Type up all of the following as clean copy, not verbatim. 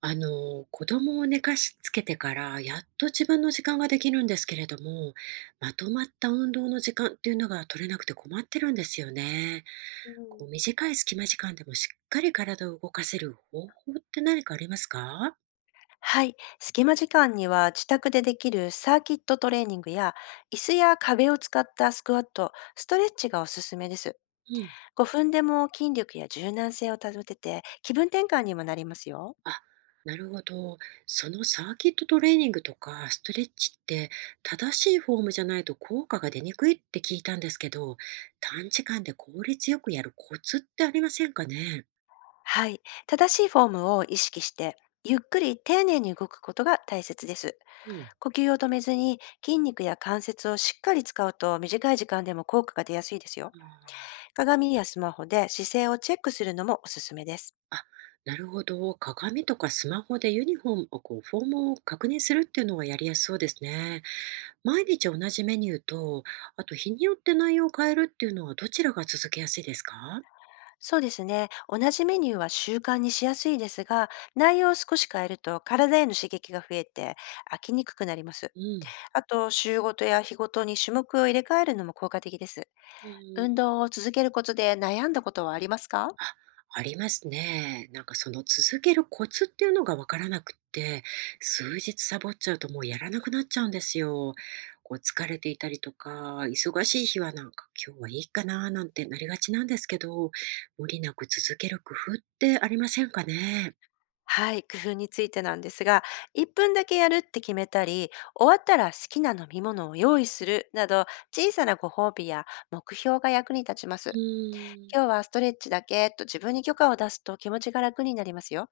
子供を寝かしつけてからやっと自分の時間ができるんですけれども、まとまった運動の時間っていうのが取れなくて困ってるんですよね。うこうん。短い隙間時間でもしっかり体を動かせる方法って何かありますか？はい。隙間時間には自宅でできるサーキットトレーニングや椅子や壁を使ったスクワット、ストレッチがおすすめです。うん。5分でも筋力や柔軟性を保てて気分転換にもなりますよ。あ、なるほど。そのサーキットトレーニングとかストレッチって正しいフォームじゃないと効果が出にくいって聞いたんですけど、短時間で効率よくやるコツってありませんかね？はい。正しいフォームを意識してゆっくり丁寧に動くことが大切です。うん。呼吸を止めずに筋肉や関節をしっかり使うと短い時間でも効果が出やすいですよ。あー。鏡やスマホで姿勢をチェックするのもおすすめです。あ、なるほど。鏡とかスマホでユニフォームをこう、フォームを確認するっていうのはやりやすそうですね。毎日同じメニューと、あと日によって内容を変えるっていうのはどちらが続けやすいですか？そうですね。同じメニューは習慣にしやすいですが、内容を少し変えると体への刺激が増えて飽きにくくなります。うん。あと、週ごとや日ごとに種目を入れ替えるのも効果的です。うん。運動を続けることで悩んだことはありますか？あ、ありますね。なんかその続けるコツっていうのがわからなくって、数日サボっちゃうともうやらなくなっちゃうんですよ。こう疲れていたりとか、忙しい日はなんか今日はいいかななんてなりがちなんですけど、無理なく続ける工夫ってありませんかね？はい、工夫についてなんですが、1分だけやるって決めたり、終わったら好きな飲み物を用意するなど、小さなご褒美や目標が役に立ちます。うーん。今日はストレッチだけと自分に許可を出すと気持ちが楽になりますよ。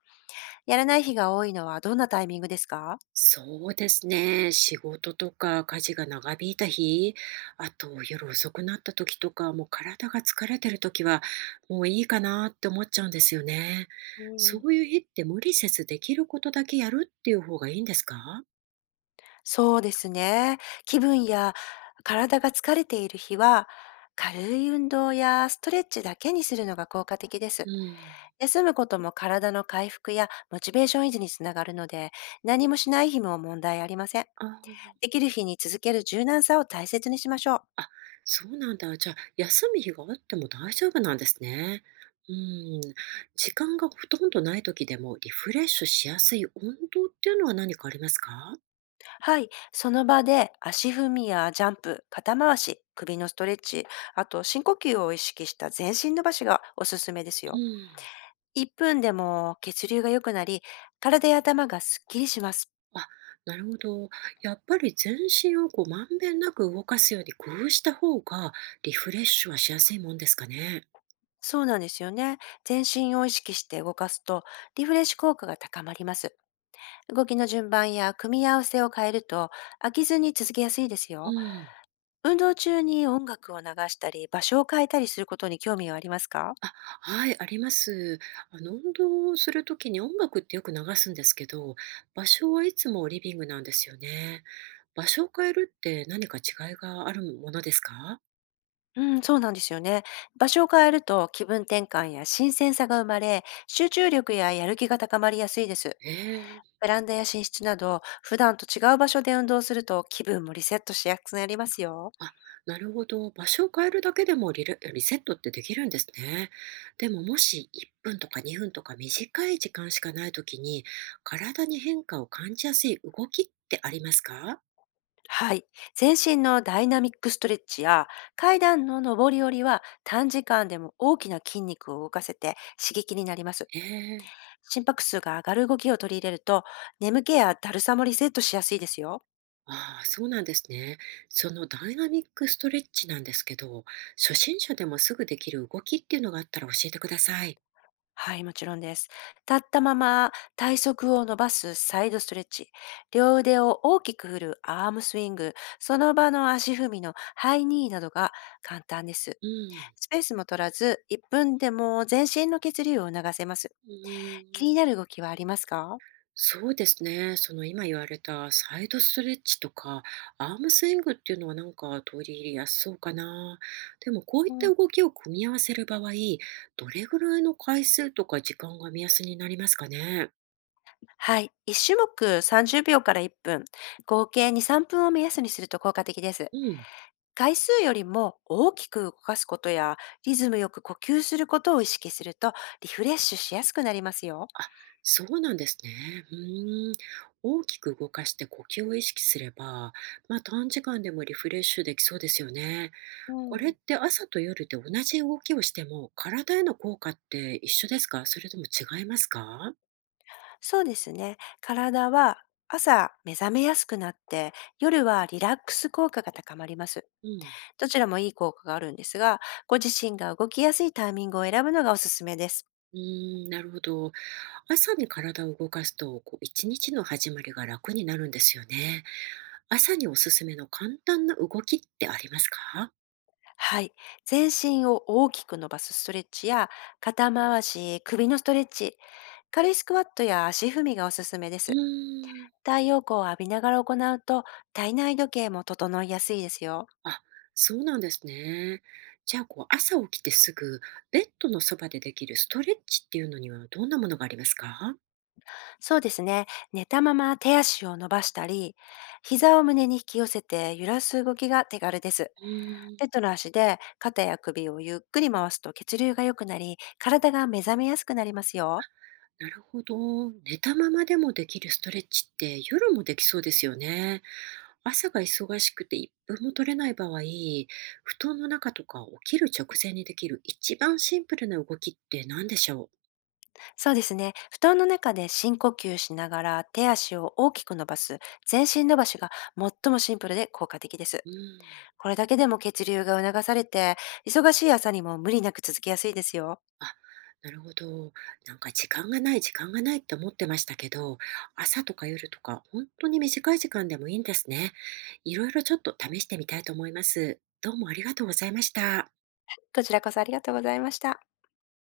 やらない日が多いのはどんなタイミングですか？そうですね。仕事とか家事が長引いた日、あと夜遅くなった時とか、もう体が疲れてる時は、もういいかなって思っちゃうんですよね。うそん。ういう日って無理せずできることだけやるっていう方がいいんですか？そうですね。気分や体が疲れている日は、軽い運動やストレッチだけにするのが効果的でうす。ん。休むことも体の回復やモチベーション維持につながるので、何もしない日も問題ありません。ああ、できる日に続ける柔軟さを大切にしましょう。あ、そうなんだ。じゃあ、休む日があっても大丈夫なんですね。うん。時間がほとんどない時でもリフレッシュしやすい運動っていうのは何かありますか？はい、その場で足踏みやジャンプ、肩回し、首のストレッチ、あと深呼吸を意識した全身伸ばしがおすすめですうよ。ん。1分でも血流が良くなり、体や頭がすっきりします。あ、なるほど。やっぱり全身をこうまんべんなく動かすように工夫した方がリフレッシュはしやすいもんですかね？そうなんですよね。全身を意識して動かすと、リフレッシュ効果が高まります。動きの順番や組み合わせを変えると、飽きずに続けやすいですうよ。ん。運動中に音楽を流したり、場所を変えたりすることに興味はありますか？あ、はい、あります。運動をするときに音楽ってよく流すんですけど、場所はいつもリビングなんですよね。場所を変えるって何か違いがあるものですか？うん、そうなんですよね。場所を変えると気分転換や新鮮さが生まれ、集中力ややる気が高まりやすいです。ええ。ベランダや寝室など、普段と違う場所で運動すると気分もリセットしやすくなりますよ。あ、なるほど。場所を変えるだけでもリレリセットってできるんですね。でももし1分とか2分とか短い時間しかないときに、体に変化を感じやすい動きってありますか？はい。全身のダイナミックストレッチや階段の上り下りは短時間でも大きな筋肉を動かせて刺激になります。ええ。心拍数が上がる動きを取り入れると眠気やだるさもリセットしやすいですよ。ああ、そうなんですね。そのダイナミックストレッチなんですけど、初心者でもすぐできる動きっていうのがあったら教えてください。はい、もちろんです。立ったまま体側を伸ばすサイドストレッチ、両腕を大きく振るアームスイング、その場の足踏みのハイニーなどが簡単です。うん。スペースも取らず、1分でも全身の血流を促せます。うー気ん。になる動きはありますか？そうですね。その今言われたサイドストレッチとかアームスイングっていうのはなんか取り入れやすそうかな。でもこういっうん、た動きを組み合わせる場合、どれぐらいの回数とか時間が目安になりますかね？はい。1種目30秒から1分、合計2、3分を目安にすると効果的です。うん。回数よりも大きく動かすことやリズムよく呼吸することを意識するとリフレッシュしやすくなりますよ。あ、そうなんですね。うーん。大きく動かして呼吸を意識すれば、まあ短時間でもリフレッシュできそうですよね。うこれっん。て朝と夜で同じ動きをしても体への効果って一緒ですか、それとも違いますか？そうですね。体は朝目覚めやすくなって夜はリラックス効果が高まります。うん。どちらもいい効果があるんですが、ご自身が動きやすいタイミングを選ぶのがおすすめです。うーん、なるほど。朝に体を動かすと、こう、一日の始まりが楽になるんですよね。朝におすすめの簡単な動きってありますか？はい。全身を大きく伸ばすストレッチや肩回し、首のストレッチ、軽いスクワットや足踏みがおすすめでうす。ーん。太陽光を浴びながら行うと体内時計も整いやすいですよ。あ、そうなんですね。じゃあ、こう、朝起きてすぐ、ベッドのそばでできるストレッチっていうのにはどんなものがありますか？そうですね。寝たまま手足を伸ばしたり、膝を胸に引き寄せて揺らす動きが手軽です。うー手ん、と足で肩や首をゆっくり回すと血流が良くなり、体が目覚めやすくなりますよ。なるほど。寝たままでもできるストレッチって夜もできそうですよね。朝が忙しくて一分も取れない場合、布団の中とか起きる直前にできる一番シンプルな動きって何でしょそうですね。布団の中で深呼吸しながら手足を大きく伸ばす全身伸ばしが最もシンプルで効果的です。う？うん。これだけでも血流が促されて、忙しい朝にも無理なく続けやすいですよ。あ、なるほど。なんか時間がない、時間がないって思ってましたけど、朝とか夜とか本当に短い時間でもいいんですね。いろいろちょっと試してみたいと思います。どうもありがとうございました。こちらこそありがとうございました。